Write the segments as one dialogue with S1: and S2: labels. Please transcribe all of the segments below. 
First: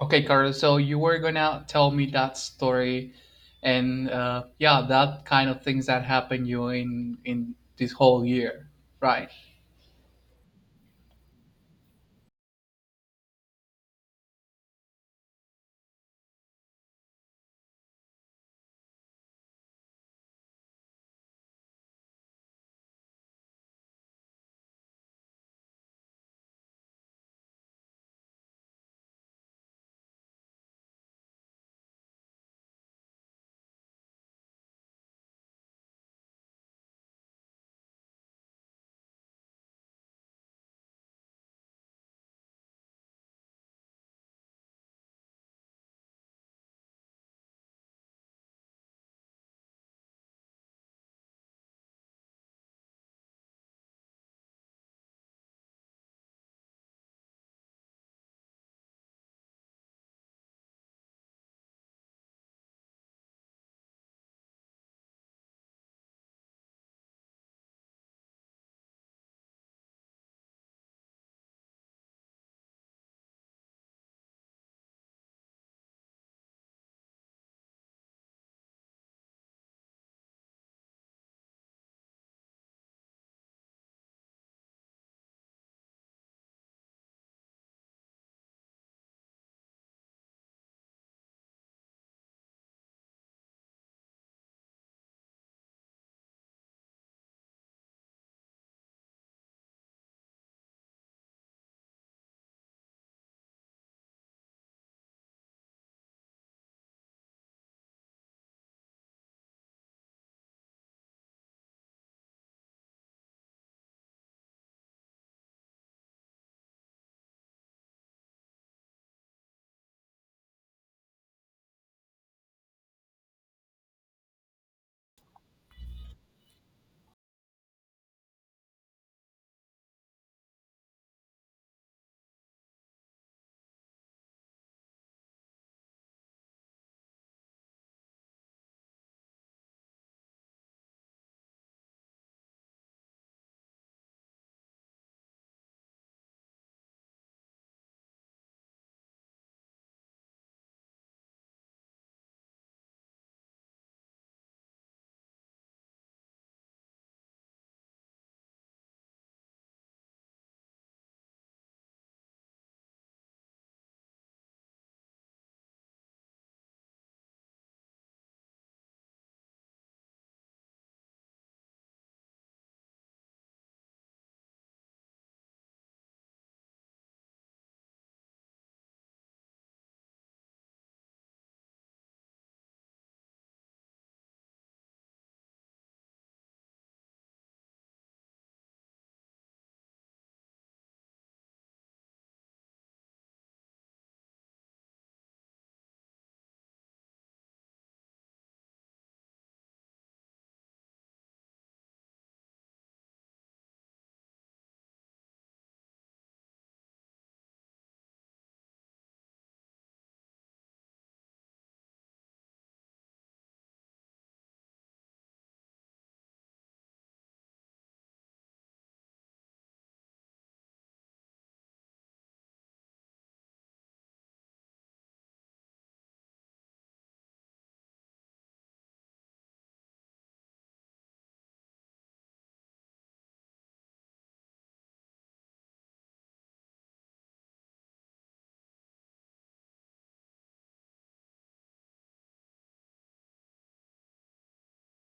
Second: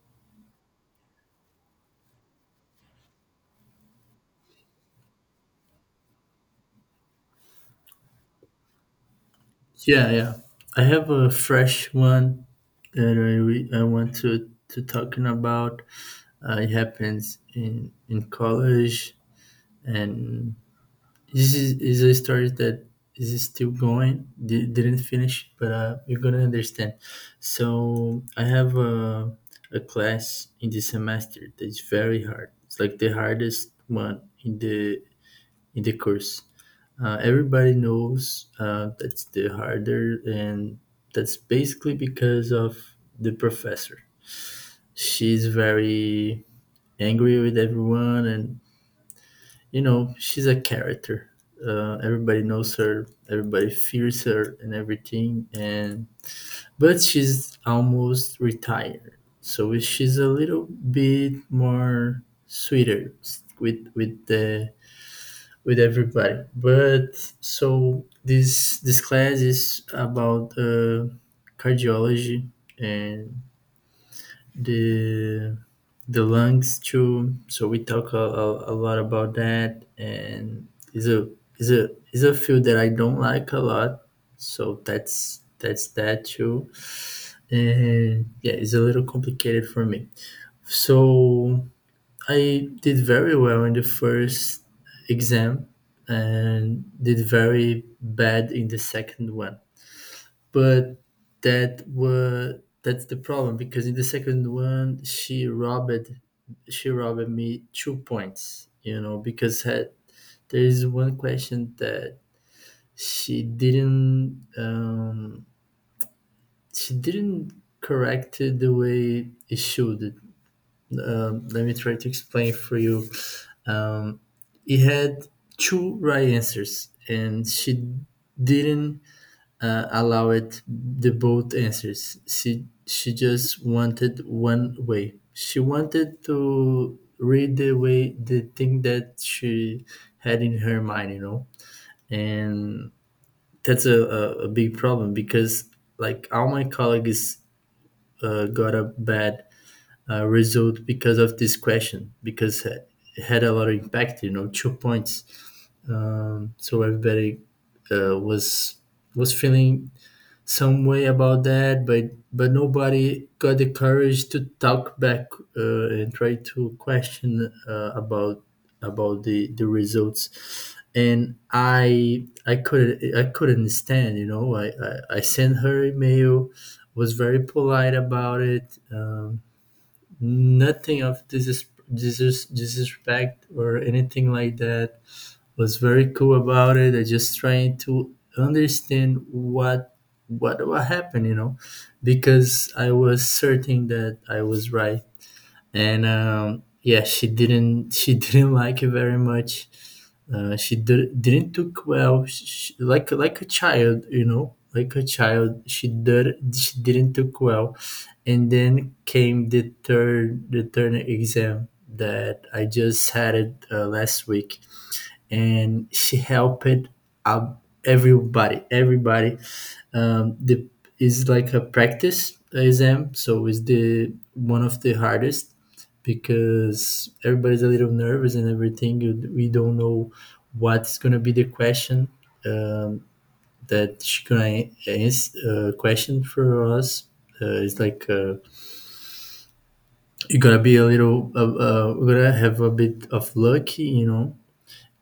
S1: Okay, Carlos. So you were gonna tell me that story, and yeah, that kind of things that happened you in this whole year, right?
S2: Yeah, yeah. I have a fresh one that I want to talking about. It happens in college, and this is a story that is still going. Didn't finish, but you're gonna understand. So I have a class in the semester that's very hard. It's like the hardest one in the course, everybody knows that's the harder, and that's basically because of the professor. She's very angry with everyone, and you know, she's a character. Everybody knows her, everybody fears her, and everything. And But she's almost retired, so she's a little bit more sweeter with the with everybody. But so this class is about cardiology and the the lungs too. So we talk a lot about that, and is a field that I don't like a lot. So that's that too, and yeah, it's a little complicated for me. So I did very well in the first exam and did very bad in the second one. But that's the problem because in the second one she robbed me 2 points, you know, because there is one question that she didn't um, she didn't correct it the way it should. Let me try to explain for you. Um, he had two right answers, and she didn't allow it the both answers. She just wanted one way. She wanted to read the way the thing that she had in her mind, you know, and that's a big problem because like all my colleagues got a bad result because of this question because it had a lot of impact, you know, 2 points. So everybody uh, was was feeling some way about that, but nobody got the courage to talk back, and try to question about the results, and I couldn't, I couldn't stand, you know. I sent her email, was very polite about it, um, nothing of this disrespect or anything like that. Was very cool about it, I just trying to understand what what happened, you know, because I was certain that I was right. And yeah, she didn't like it very much. Didn't took well, she, like a child, you know, like a child. She didn't took well, and then came the third exam that I just had it last week, and she helped out everybody. The is like a practice exam, so it's the one of the hardest because everybody's a little nervous and everything. We don't know what's gonna be the question, um, that she gonna answer question for us. It's like, you're gonna be a little, we're gonna have a bit of luck, you know.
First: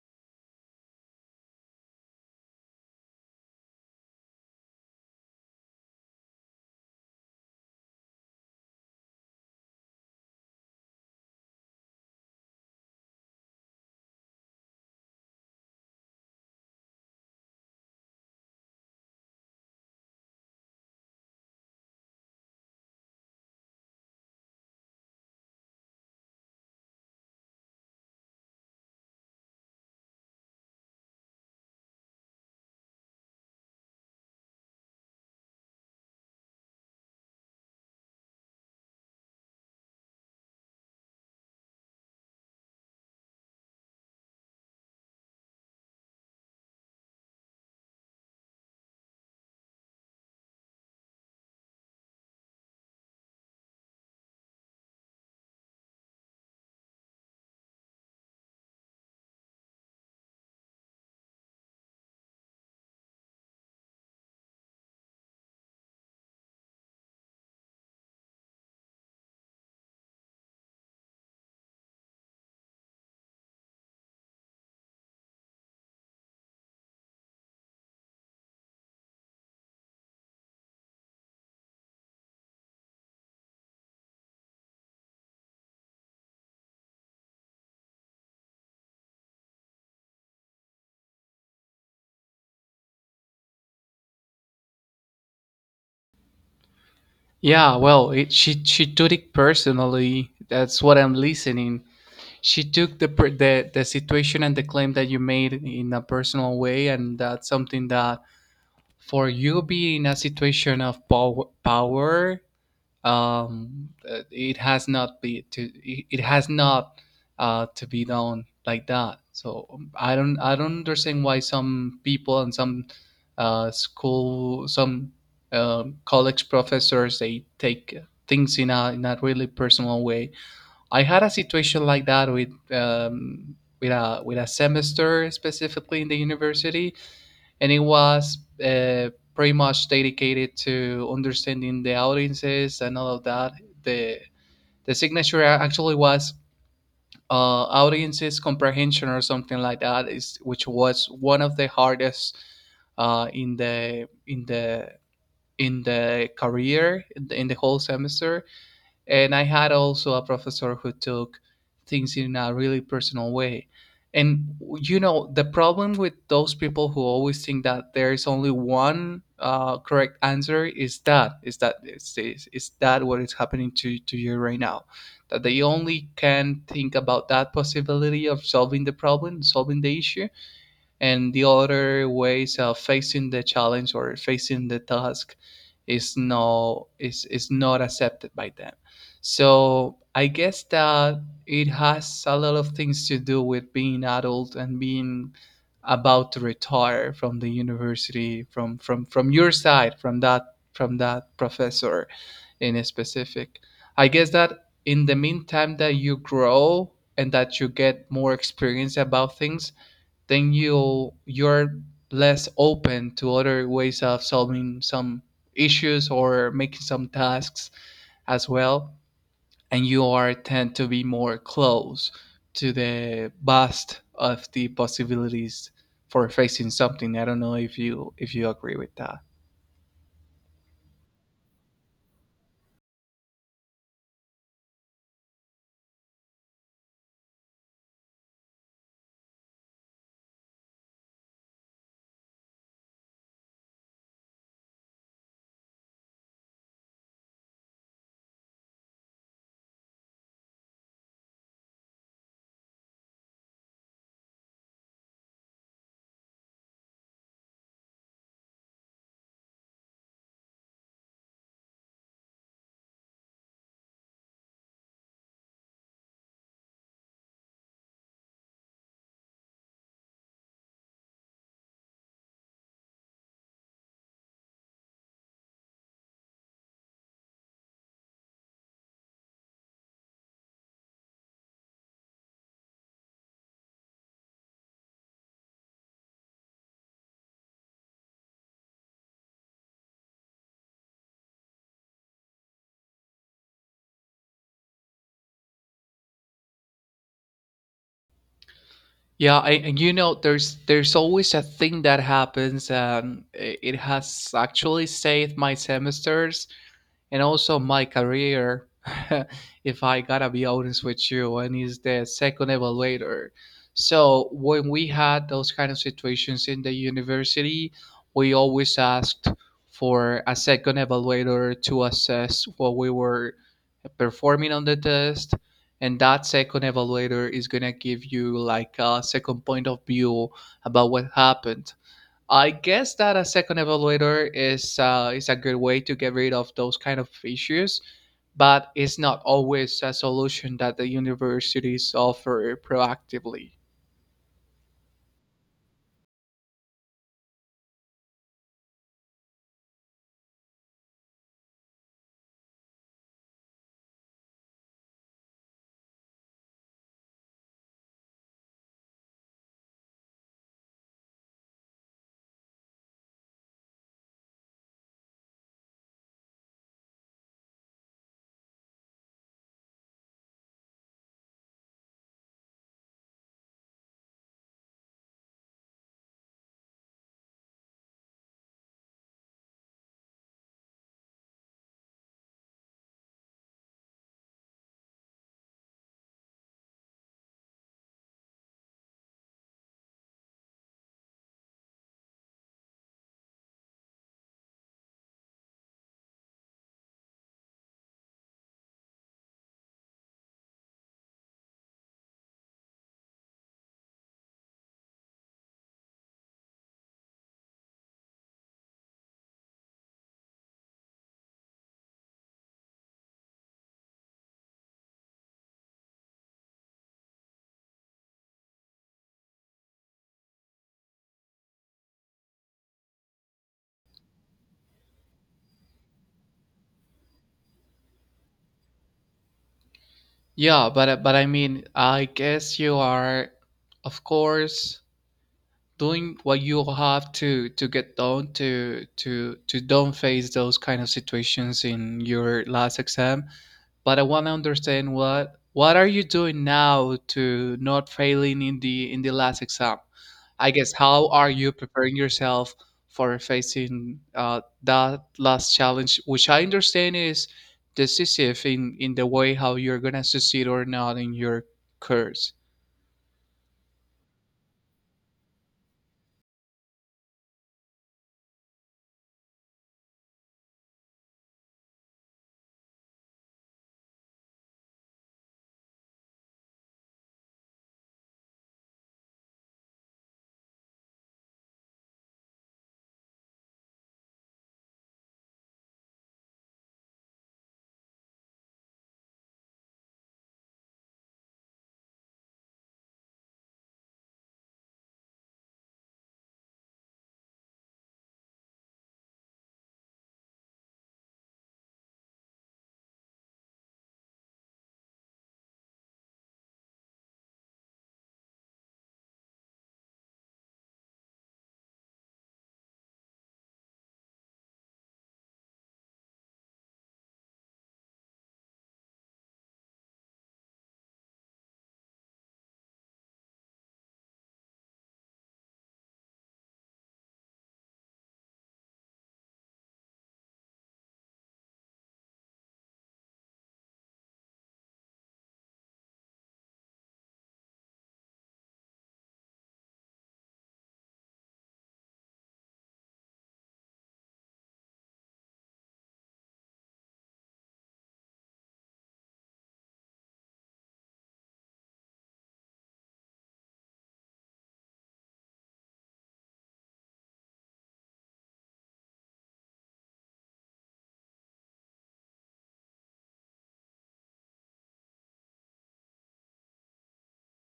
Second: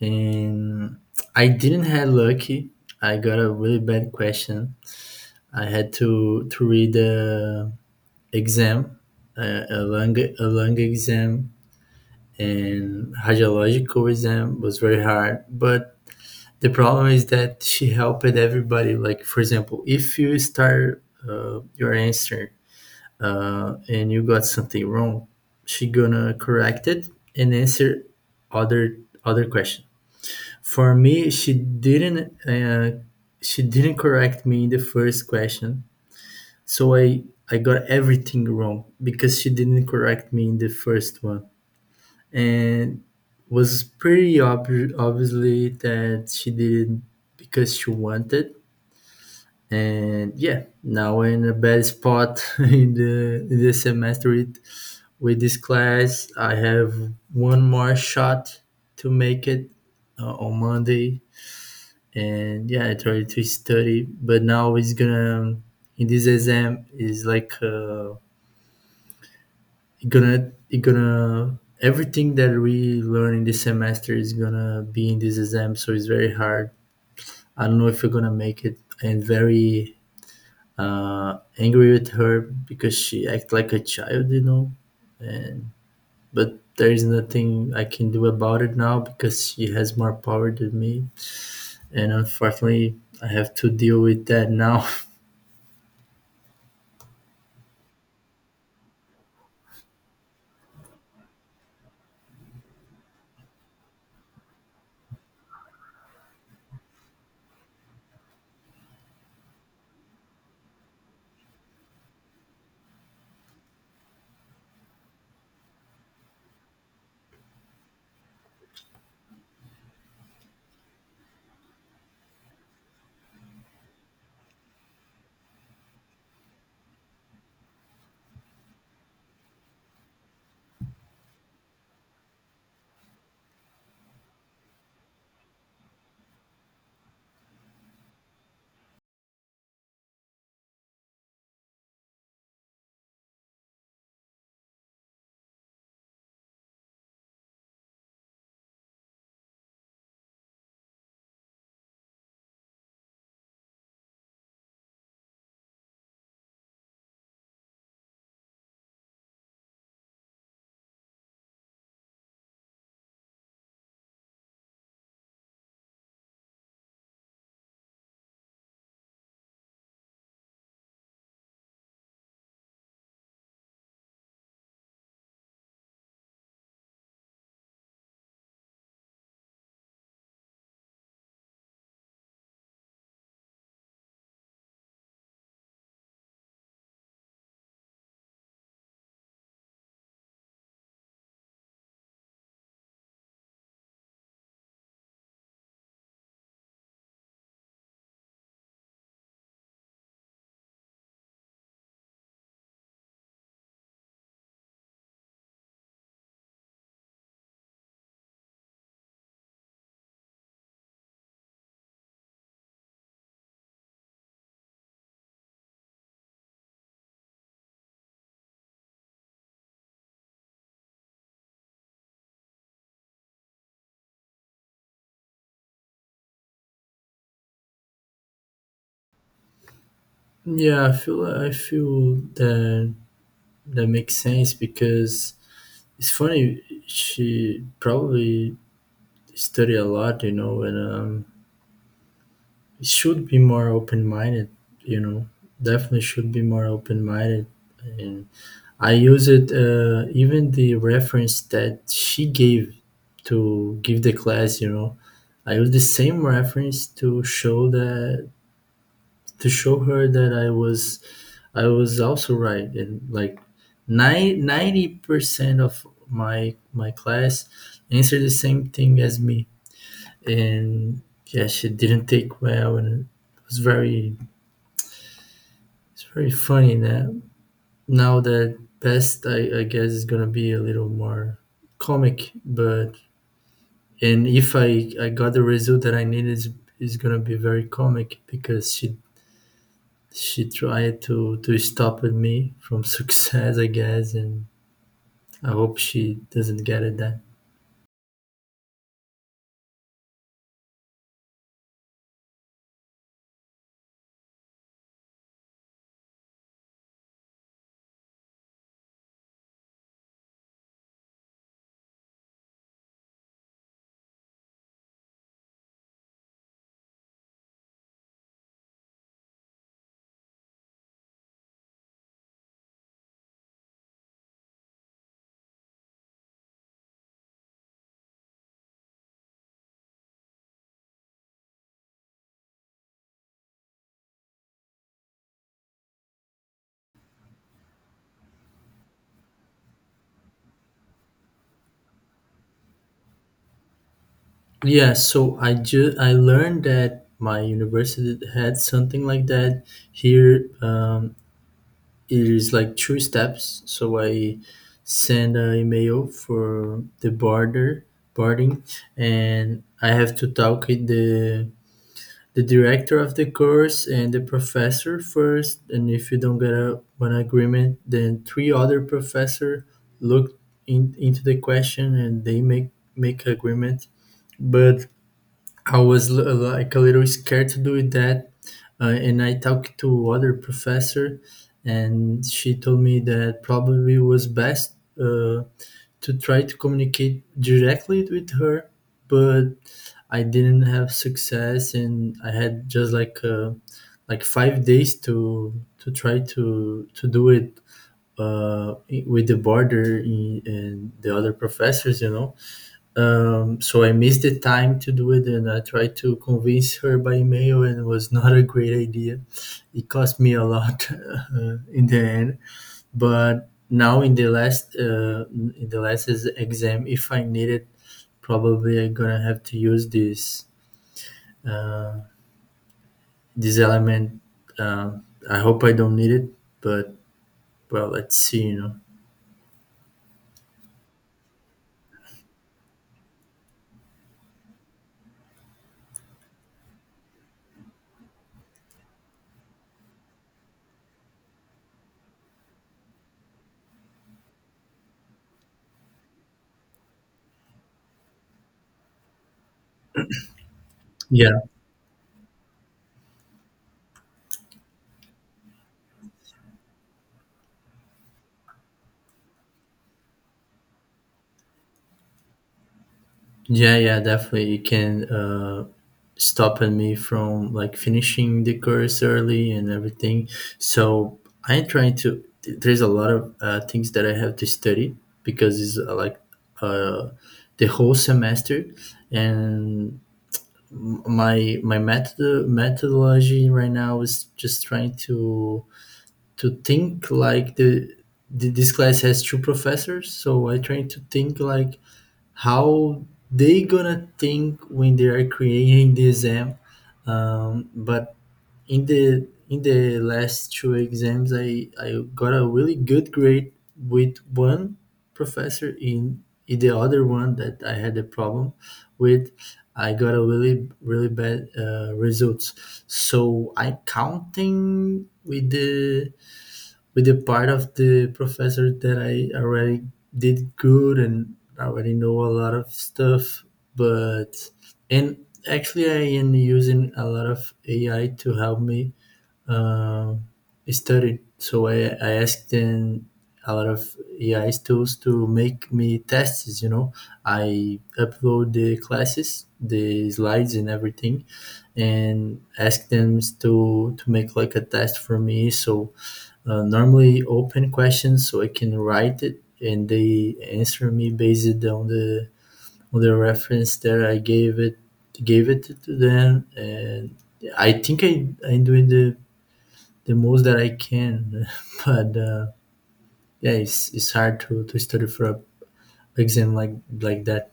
S2: And I didn't have lucky. I got a really bad question. I had to read the exam, a lung exam and radiological exam, was very hard. But the problem is that she helped everybody. Like for example, if you start your answer, and you got something wrong, she gonna correct it and answer other other question. For me, uh, she didn't correct me in the first question, so I got everything wrong because she didn't correct me in the first one, and was pretty obviously that she did it because she wanted. And yeah, now we're in a bad spot in the semester with this class. I have one more shot to make it, on Monday, and yeah, I tried to study, but now it's gonna in this exam is like. It gonna everything that we learn in this semester is gonna be in this exam, so it's very hard. I don't know if you're gonna make it, and very angry with her because she act like a child, you know. And But there is nothing I can do about it now because she has more power than me, and unfortunately I have to deal with that now.
S1: Yeah. Well, she took it personally. That's what I'm listening. She took the situation and the claim that you made in a personal way, and that's something that for you being in a situation of power it has not be to it has not to be done like that, so I don't understand why some people and some school some college professors they take things in a really personal way. I had a situation like that with a semester specifically in the university, and it was pretty much dedicated to understanding the audiences and all of that. The the signature actually was audiences comprehension or something like that, is which was one of the hardest in the in the in the career in in the whole semester, and I had also a professor who took things in a really personal way. And you know, the problem with those people who always think that there is only one correct answer is is that what is happening to you right now? That they only can think about that possibility of solving the problem, solving the issue, and the other way is facing the challenge or facing the task is is not accepted by them. So I guess that it has a lot of things to do with being adult and being about to retire from the university from from your side from that professor in a specific. I guess that in the meantime that you grow and that you get more experience about things, then you're less open to other ways of solving some issues or making some tasks as well, and you are tend to be more close to the vast of the possibilities for facing something. I don't know if you agree with that.
S2: Yeah, I feel that that makes sense because it's funny, she probably studied a lot, you know, and should be more open minded, you know, definitely should be more open minded. And I use it, even the reference that she gave to give the class, you know, I use the same reference to show that, to show her that I was also right, and like 90% of my class answered the same thing as me, and yeah, she didn't take well, and it was very it's very funny now. Now that best, I guess, is gonna be a little more comic, but and if I got the result that I needed is gonna be very comic because she tried to stop at me from success, I guess, and I hope she doesn't get it then.
S1: Yeah, and you know, there's always a thing that happens, and it has actually saved my semesters and also my career if I gotta be honest with you, and he's the second evaluator. So when we had those kind of situations in the university, we always asked for a second evaluator to assess what we were performing on the test, and that second evaluator is going to give you like a second point of view about what happened. I guess that a second evaluator is a good way to get rid of those kind of issues, but it's not always a solution that the universities offer proactively.
S2: Yeah, so I learned that my university had something like that. Here, it is like two steps. So I send an email for the border boarding, and I have to talk with the director of the course and the professor first, and if you don't get a, an agreement, then three other professor look into the question, and they make agreement. But I was like a little scared to do that, and I talked to other professor, and she told me that probably was best uh, to try to communicate directly with her, but I didn't have success, and I had just like 5 days to try to do it, uh, with the border in, and the other professors, you know. So I missed the time to do it, and I tried to convince her by email, and it was not a great idea. It cost me a lot in the end, but now in the last, in the exam, if I need it, probably I'm gonna have to use uh, this element. Uh, I hope I don't need it, but well, let's see, you know.
S1: Yeah, but I mean, I guess you are, of course, doing what you have to get done to to don't face those kind of situations in your last exam. But I want to understand what are you doing now to not failing in the last exam? I guess how are
S2: Yeah,
S1: you preparing yourself for facing that last challenge, which I understand is decisive in the way how you're gonna succeed or not in your course.
S2: yeah, yeah, definitely. You can stopping me from like finishing the course early and everything. So I'm trying to. There's a lot of things that I have to study because it's like, uh, the whole semester, and my methodology right now is just trying to think like the. This class has two professors, so I try to think like how they gonna think when they are creating the exam, but in the last two exams i got a really good grade with one professor in the other one that I had a problem with, I got a really really bad results. So I'm counting with the part of the professor that I already did good and already know a lot of stuff, but and actually I am using a lot of AI to help me uh, study. So I asked them a lot of AI tools to make me tests. You know, I upload the classes, the slides, and everything, and ask them to make like a test for me. So normally open questions so I can write it and they answer me based on the reference that I gave it to them. And I think I'm doing the most that I can but yeah it's hard to study for a exam like that.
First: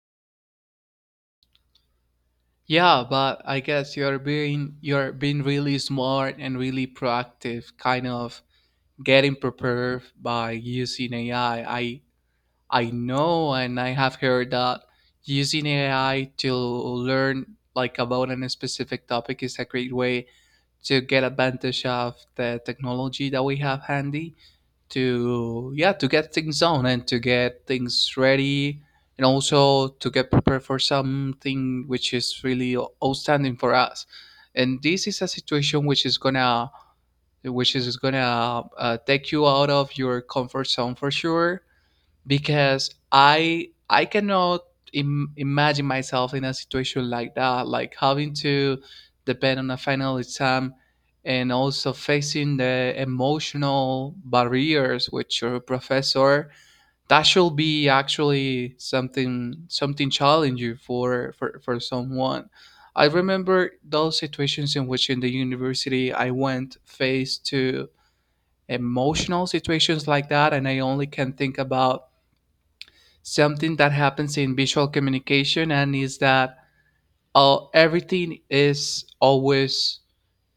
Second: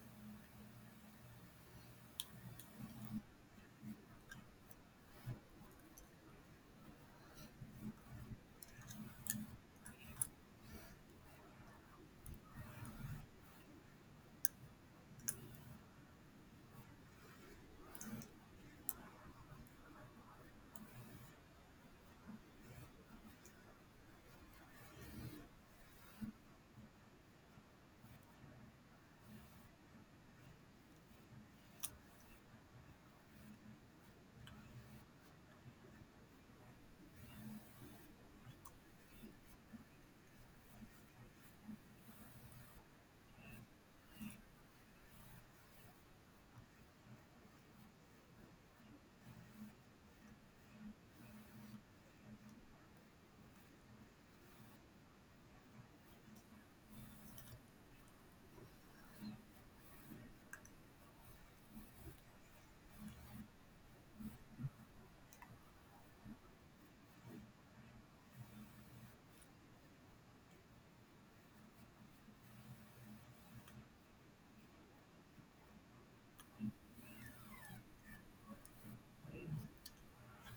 S1: Yeah, but I guess you're being really smart and really proactive, kind of getting prepared by using AI. I know, and I have heard that using AI to learn like about a specific topic is a great way to get advantage of the technology that we have handy to yeah to get things on and to get things ready, and also to get prepared for something which is really outstanding for us. And this is a situation which is gonna take you out of your comfort zone for sure, because I cannot imagine myself in a situation like that, like having to depend on a final exam and also facing the emotional barriers with your professor. That should be actually something something challenging for for someone. I remember those situations in which in the university I went faced to emotional situations like that, and I only can think about something that happens in visual communication, and is that everything is always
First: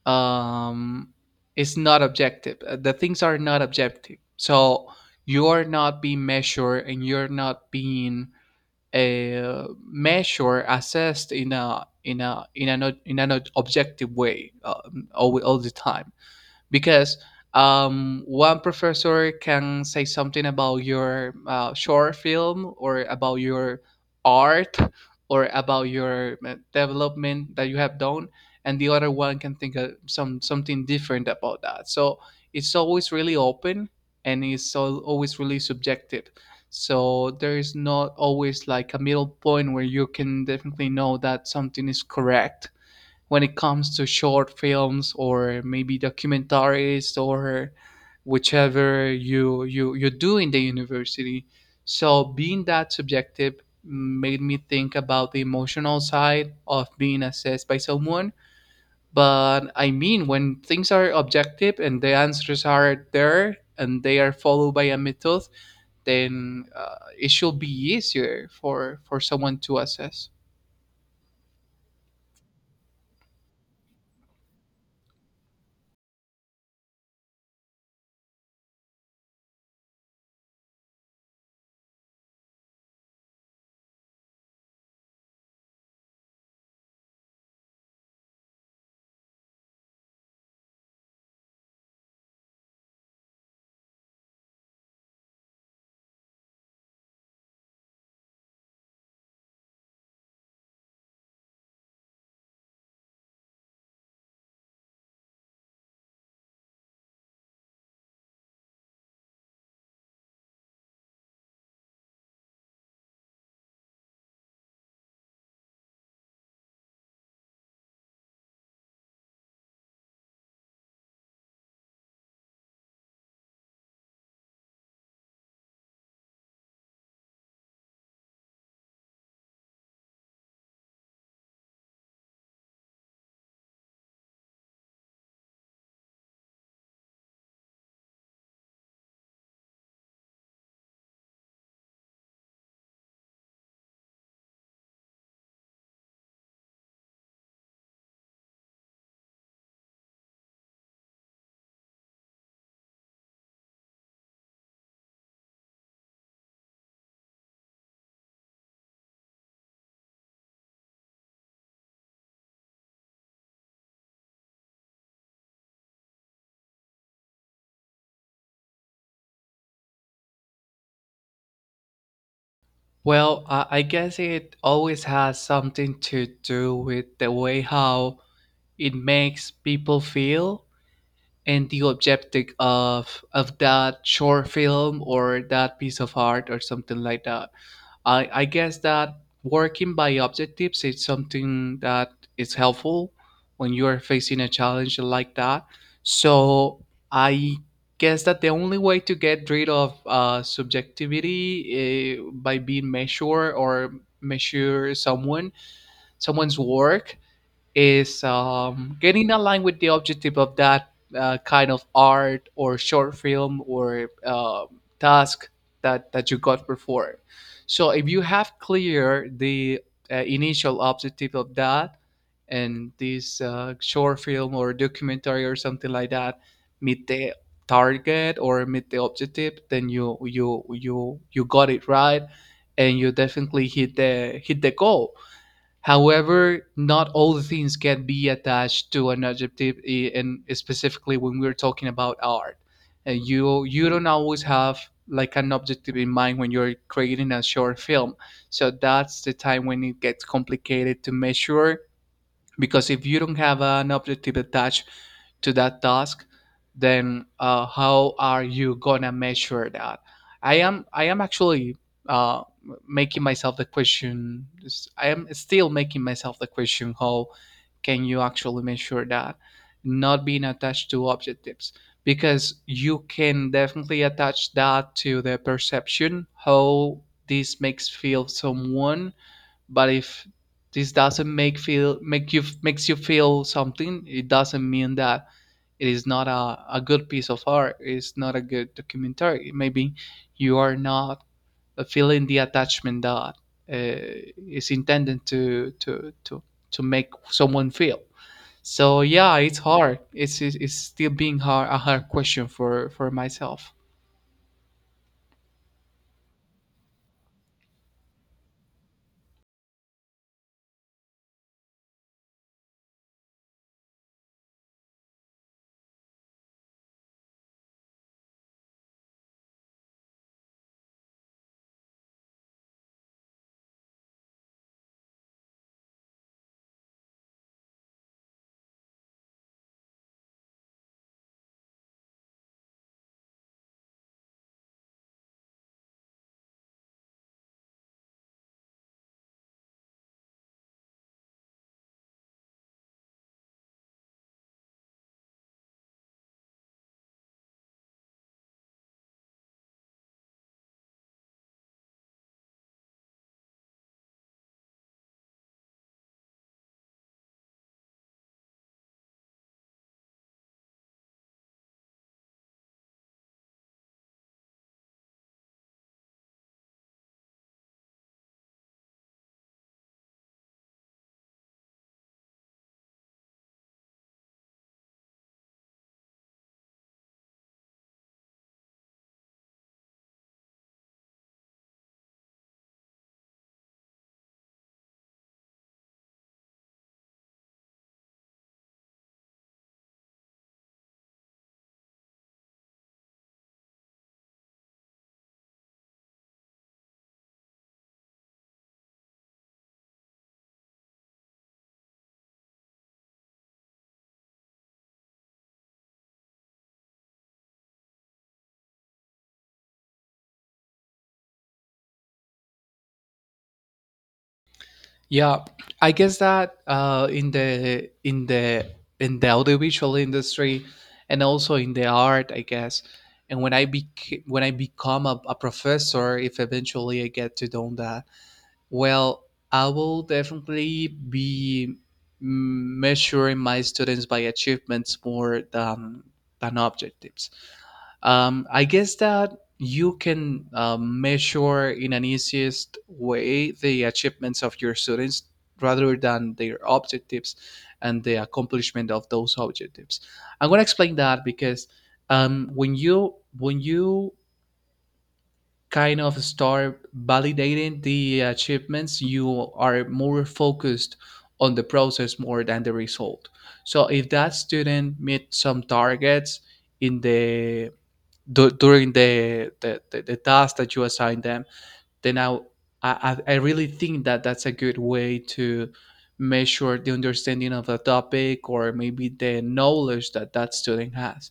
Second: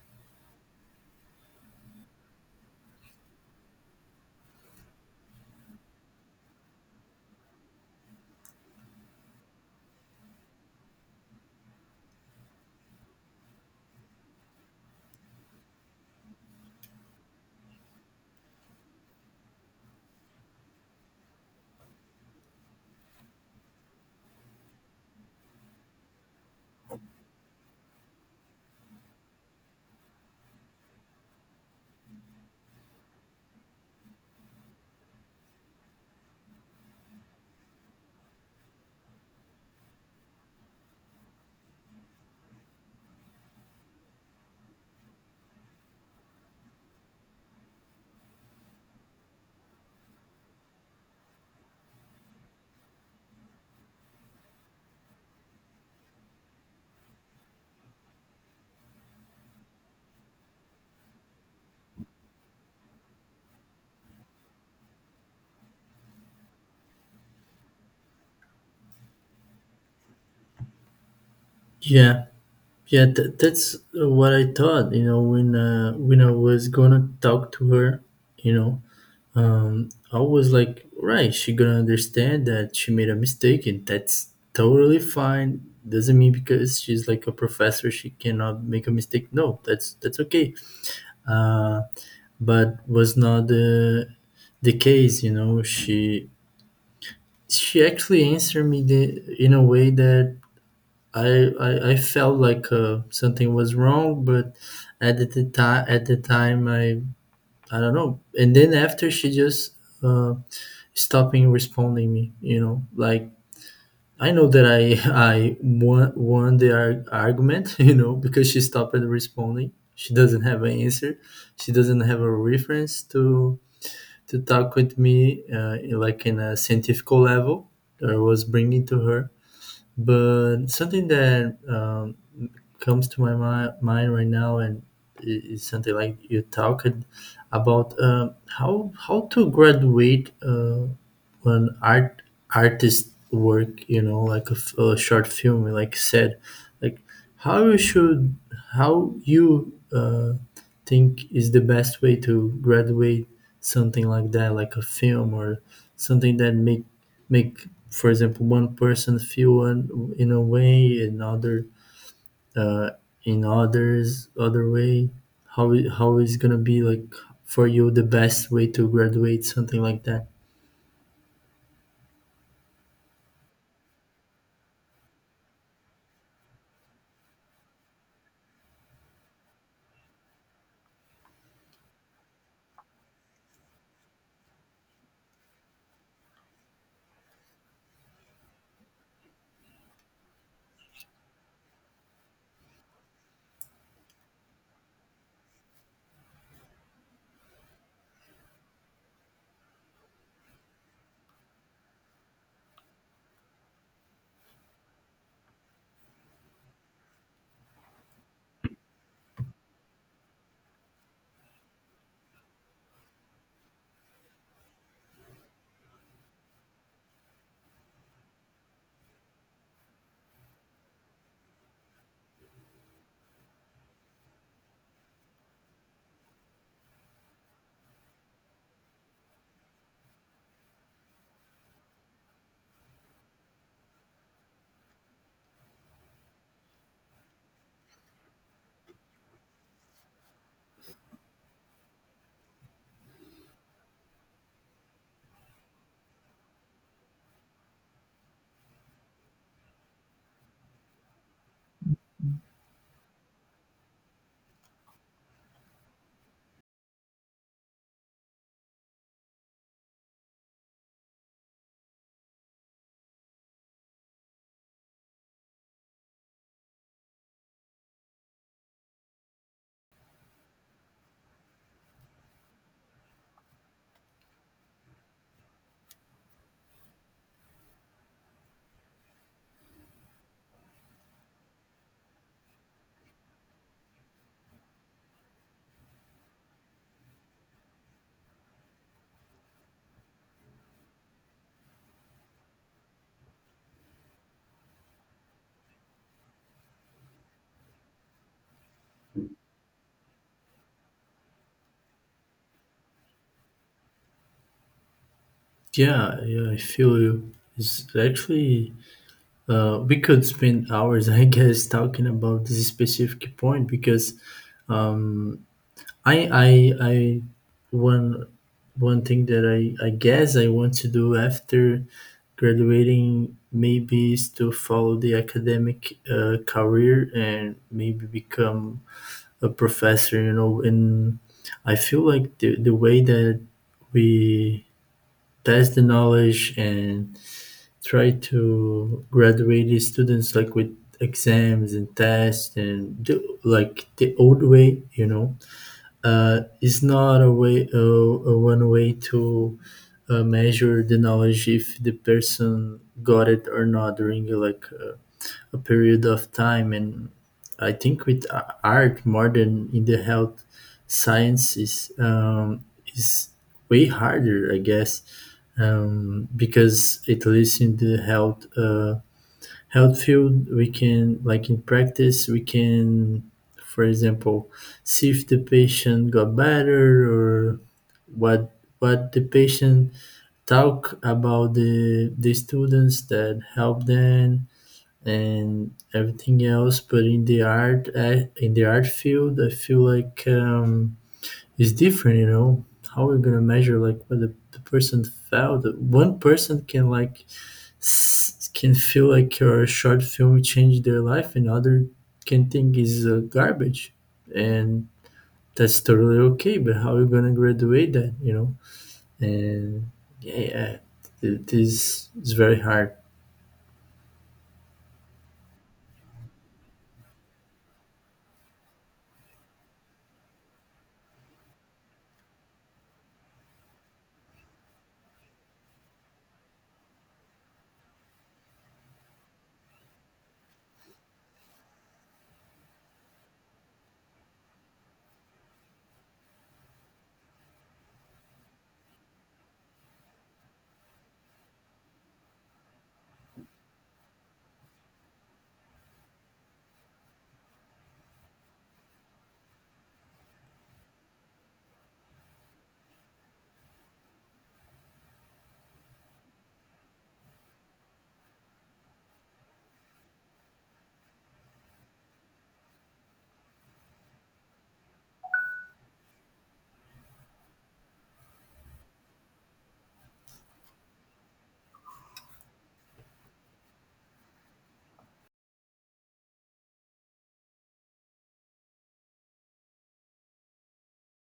S1: um, is not objective. The things are not objective. So you're not being measured and you're not being assessed in a in a in an in an objective way all the time, because one professor can say something about your short film or about your art or about your development that you have done, and the other one can think of something different about that. So it's always really open, and always really subjective, so there is not always like a middle point where you can definitely know that something is correct when it comes to short films or maybe documentaries or whichever you do in the university. So being that subjective made me think about the emotional side of being assessed by someone. But I mean, when things are objective and the answers are there and they are followed by a method, then it should be easier for someone to assess.
S2: Yeah, yeah, that's what I thought, you know, when I was gonna talk to her, you know. I was like, right, she gonna understand that she made a mistake, and that's totally fine. Doesn't mean because she's like a professor, she cannot make a mistake. No, that's okay. Uh, but was not the case, you know. She actually answered me the, in a way that I felt like something was wrong, but at the time I don't know. And then after she just. Uh, Stopping responding me, you know, like I know that I I won won the argument you know because she stopped responding, she doesn't have an answer, she doesn't have a reference to talk with me like in a scientific level that I was bringing to her. But something that comes to my mind right now, and is something like you talked about, how to graduate, when art artist work, you know, like a, a short film like said, like, how you should, how you think is the best way to graduate something like that, like a film or something that make, for example, one person feel one in a way, another uh, in other way, how how is gonna be like for you the best way to graduate something like that?
S1: Well, I guess it always has something to do with the way how it makes people feel and the objective of that short film or that piece of art or something like that. I guess that working by objectives is something that is helpful when you are facing a challenge like that. So I guess that the only way to get rid of subjectivity by being measured or measure someone's work is getting aligned with the objective of that kind of art or short film or task that you got before. So if you have clear the initial objective of that, and this short film or documentary or something like that meet the target or meet the objective, then you got it right and you definitely hit the goal. However, not all the things can be attached to an adjective, and specifically when we're talking about art. And you don't always have like an objective in mind when you're creating a short film. So that's the time when it gets complicated to measure, because if you don't have an objective attached to that task, then how are you gonna measure that? I am actually uh, making myself the question. I am still making myself the question: how can you actually measure that, not being attached to objectives? Because you can definitely attach that to the perception how this makes feel someone. But if this doesn't make feel make you makes you feel something, it doesn't mean that it is not a good piece of art, it's not a good documentary. Maybe you are not feeling the attachment that uh, is intended to to make someone feel. So yeah, it's hard, it's still being hard, a hard question for myself.
S2: Yeah, yeah, I feel you. It's actually we could spend hours, I guess, talking about this specific point because um, I, I, I, one, one thing that I guess I want to do after graduating maybe is to follow the academic career and maybe become a professor. You know, and I feel like the way that we pass the knowledge and try to graduate the students like with exams and tests and do like the old way, you know, it's not a way a one way to measure the knowledge if the person got it or not during like, a period of time. And I think with art more than in the health sciences, is way harder, I guess, because at least in the health, health field, we can, like in practice, we can, for example, see if the patient got better, or what the patient talk about the students that help them, and everything else. But in the art, eh, in the art field, I feel like, it's different. You know, how we're gonna measure like what the person felt. One person can like, can feel like your short film changed their life, and other can think is garbage, and that's totally okay, but how you gonna graduate that, you know. And yeah, yeah, it is, it's very hard.
S1: Yeah, I guess that in the in the in the audiovisual industry and also in the art, I guess. And when I when I become a professor, if eventually I get to do that, well, I will definitely be mm, measuring my students by achievements more than objectives. I guess that you can measure in an easiest way the achievements of your students rather than their objectives and the accomplishment of those objectives. I'm going to explain that, because when you kind of start validating the achievements, you are more focused on the process more than the result. So if that student meet some targets in the during the the task that you assign them, then I really think that that's a good way to measure the understanding of a topic or maybe the knowledge that that student has.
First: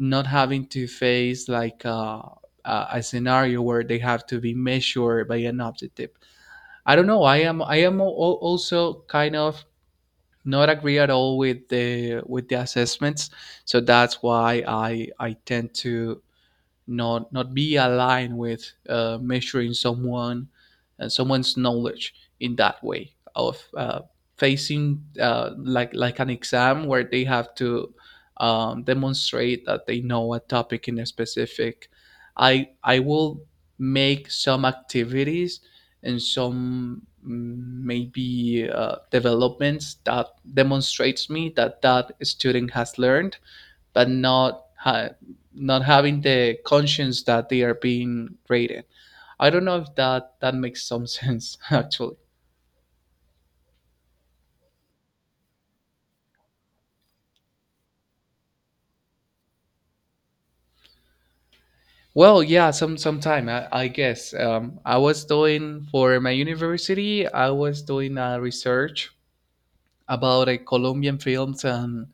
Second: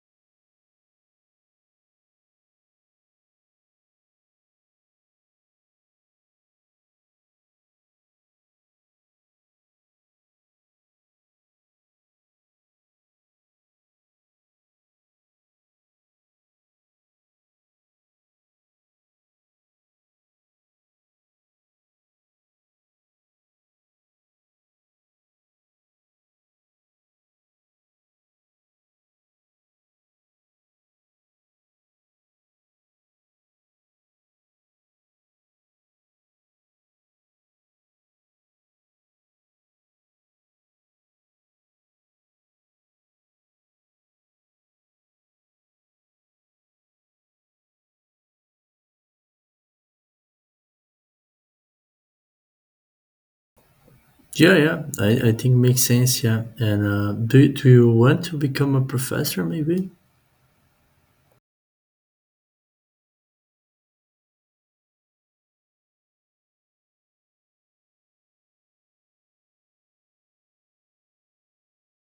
S1: Not having to face like a scenario where they have to be measured by an objective. I don't know. I am also kind of not agree at all with the assessments. So that's why I tend to not be aligned with measuring someone someone's knowledge in that way of facing like an exam where they have to demonstrate that they know a topic in a specific. I will make some activities and some mm, maybe developments that demonstrates me that that student has learned, but not having the conscience that they are being rated. I don't know if that makes some sense actually.
S2: Yeah, yeah, I think makes sense. Yeah. And do you want to become a professor maybe?
S1: Well, yeah, some sometime I guess. I was doing for my university. I was doing a research about a Colombian films and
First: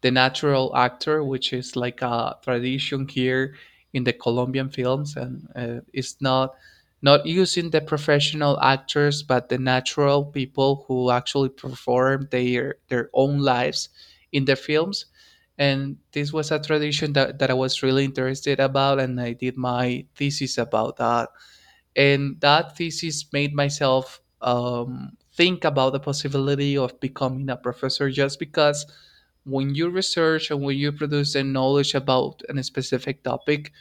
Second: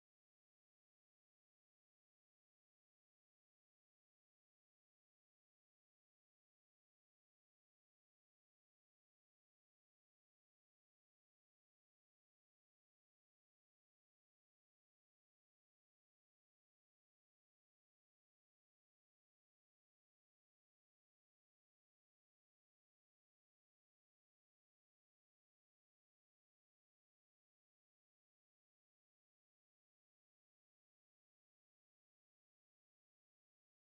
S1: the natural actor, which is like a tradition here in the Colombian films, and it's not using the professional actors, but the natural people who actually perform their own lives in the films. And this was a tradition that I was really interested about, and I did my thesis about that, and that thesis made myself think about the possibility of becoming a professor just because when you research and when you produce the knowledge about a specific topic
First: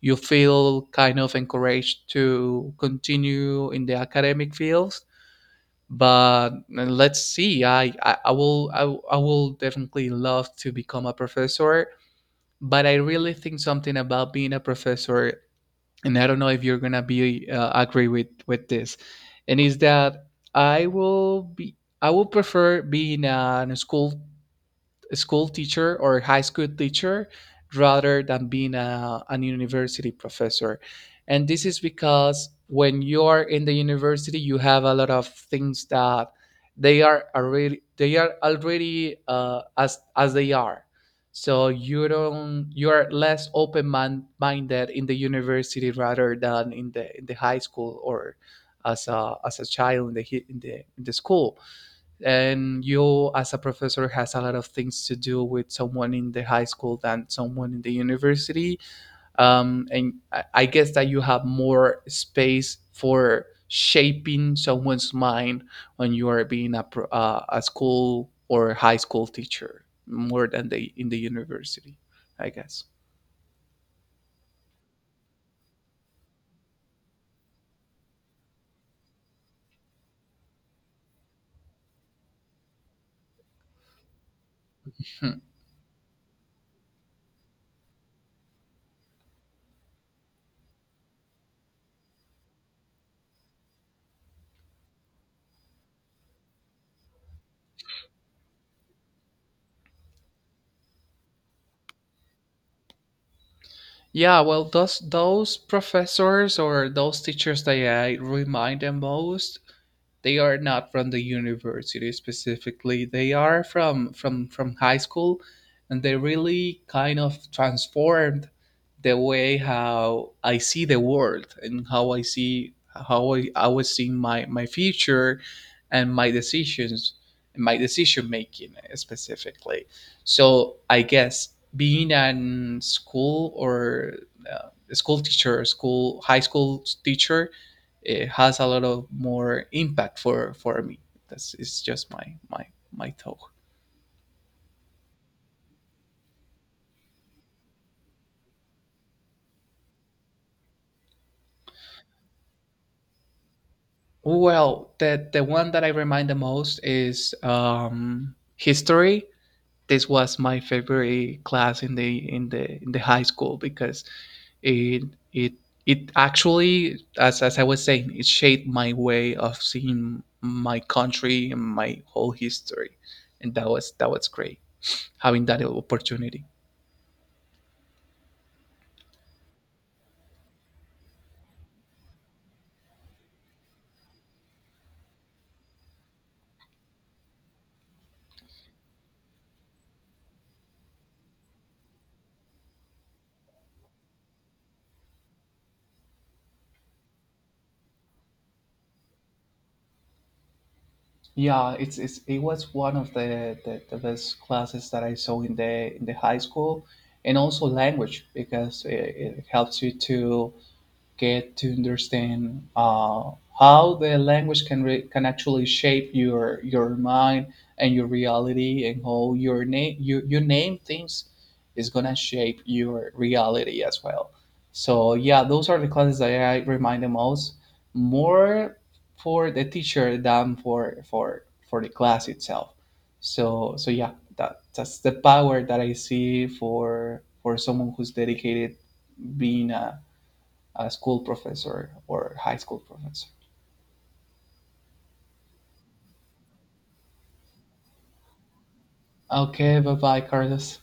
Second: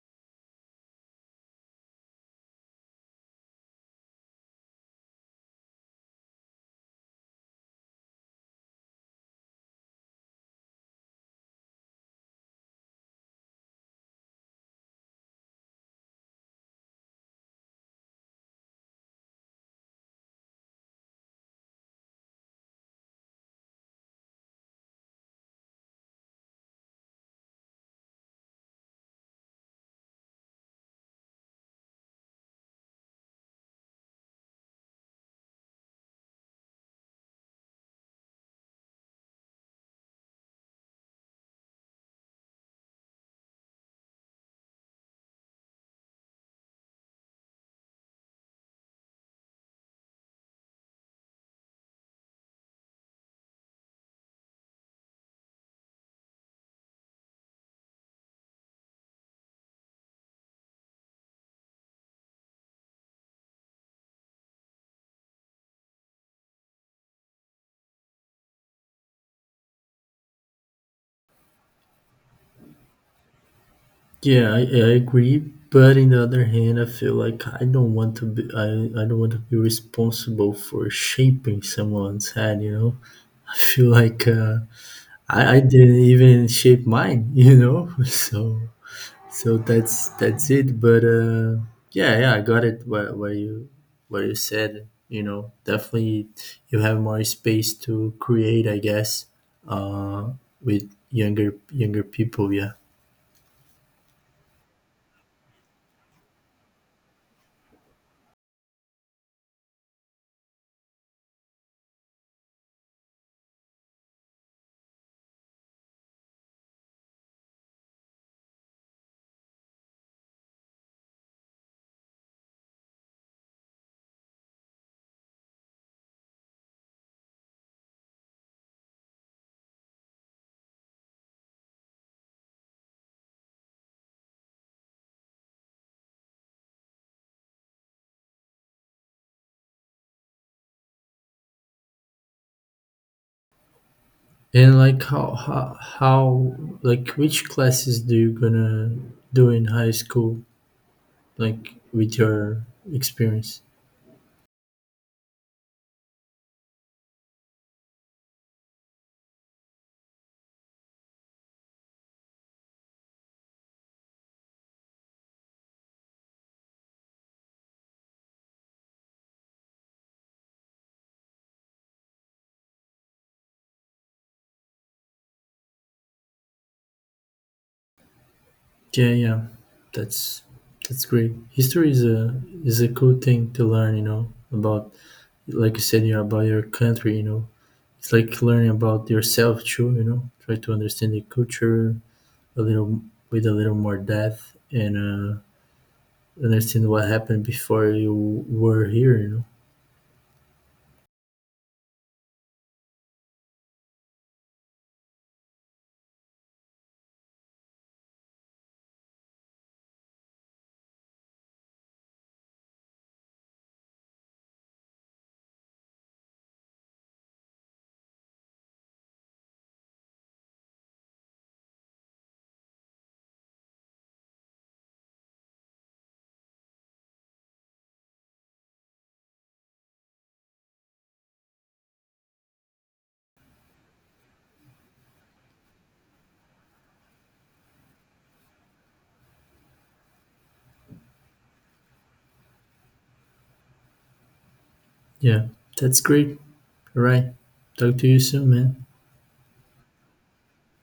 S1: you feel kind of encouraged to continue in the academic fields. But let's see, I will definitely love to become a professor, but I really think something about being a professor. And I don't know if you're gonna be agree with this, and is that I will be I will prefer being in a school teacher or high school teacher rather than being a, an university professor. And this is because when you are in the university, you have a lot of things that they are already as they are. So you don't you are less open mind, minded in the university rather than in the high school, or as a child in the in the school. And you as a professor has a lot of things to do with someone in the high school than someone in the university. And I guess that you have more space for shaping someone's mind when you are being a, a school or high school teacher more than they in the university, I guess.
S2: Yeah, I agree. But in the other hand, I feel like I don't want to be responsible for shaping someone's head. You know, I feel like,
S1: Hmm.
S2: I didn't even shape mine. You know, so so that's it. But yeah, yeah, I got it. What what you said. You know, definitely you have more space to create. I guess uh, with younger people. Yeah.
S1: Yeah, well, those professors or those teachers that I remind the most, they are not from the university specifically. They are from high school, and they really kind of transformed the way how I see the world and how I see how I was seeing my my future and my decisions, my decision making specifically. So I guess being an school or a school teacher, school high school teacher, it has a lot of more impact for me. That's it's just my thought.
S2: And like how, like which classes do you gonna do in high school, like with your experience?
S1: Well, the one that I remind the most is history. This was my favorite class in the in the in the high school, because it it it actually, as I was saying, it shaped my way of seeing my country and my whole history, and that was great having that opportunity.
S2: Yeah, yeah. That's that's great. History is a cool thing to learn, you know, about like you said, yeah, about your country, you know. It's like learning about yourself too, you know. Try to understand the culture a little with a little more depth, and understand what happened before you were here, you know.
S1: Yeah it's it was one of the best classes that I saw in the high school. And also language, because it helps you to get to understand how the language can actually shape your mind and your reality, and how your name you name things is gonna shape your reality as well. So yeah, those are the classes that I remind the most, more for the teacher than for the class itself. So yeah, that's the power that I see for someone who's dedicated, being a school professor or high school professor.
S2: Yeah. That's great. All right. Talk to you soon, man.
S1: Okay, bye bye, Carlos.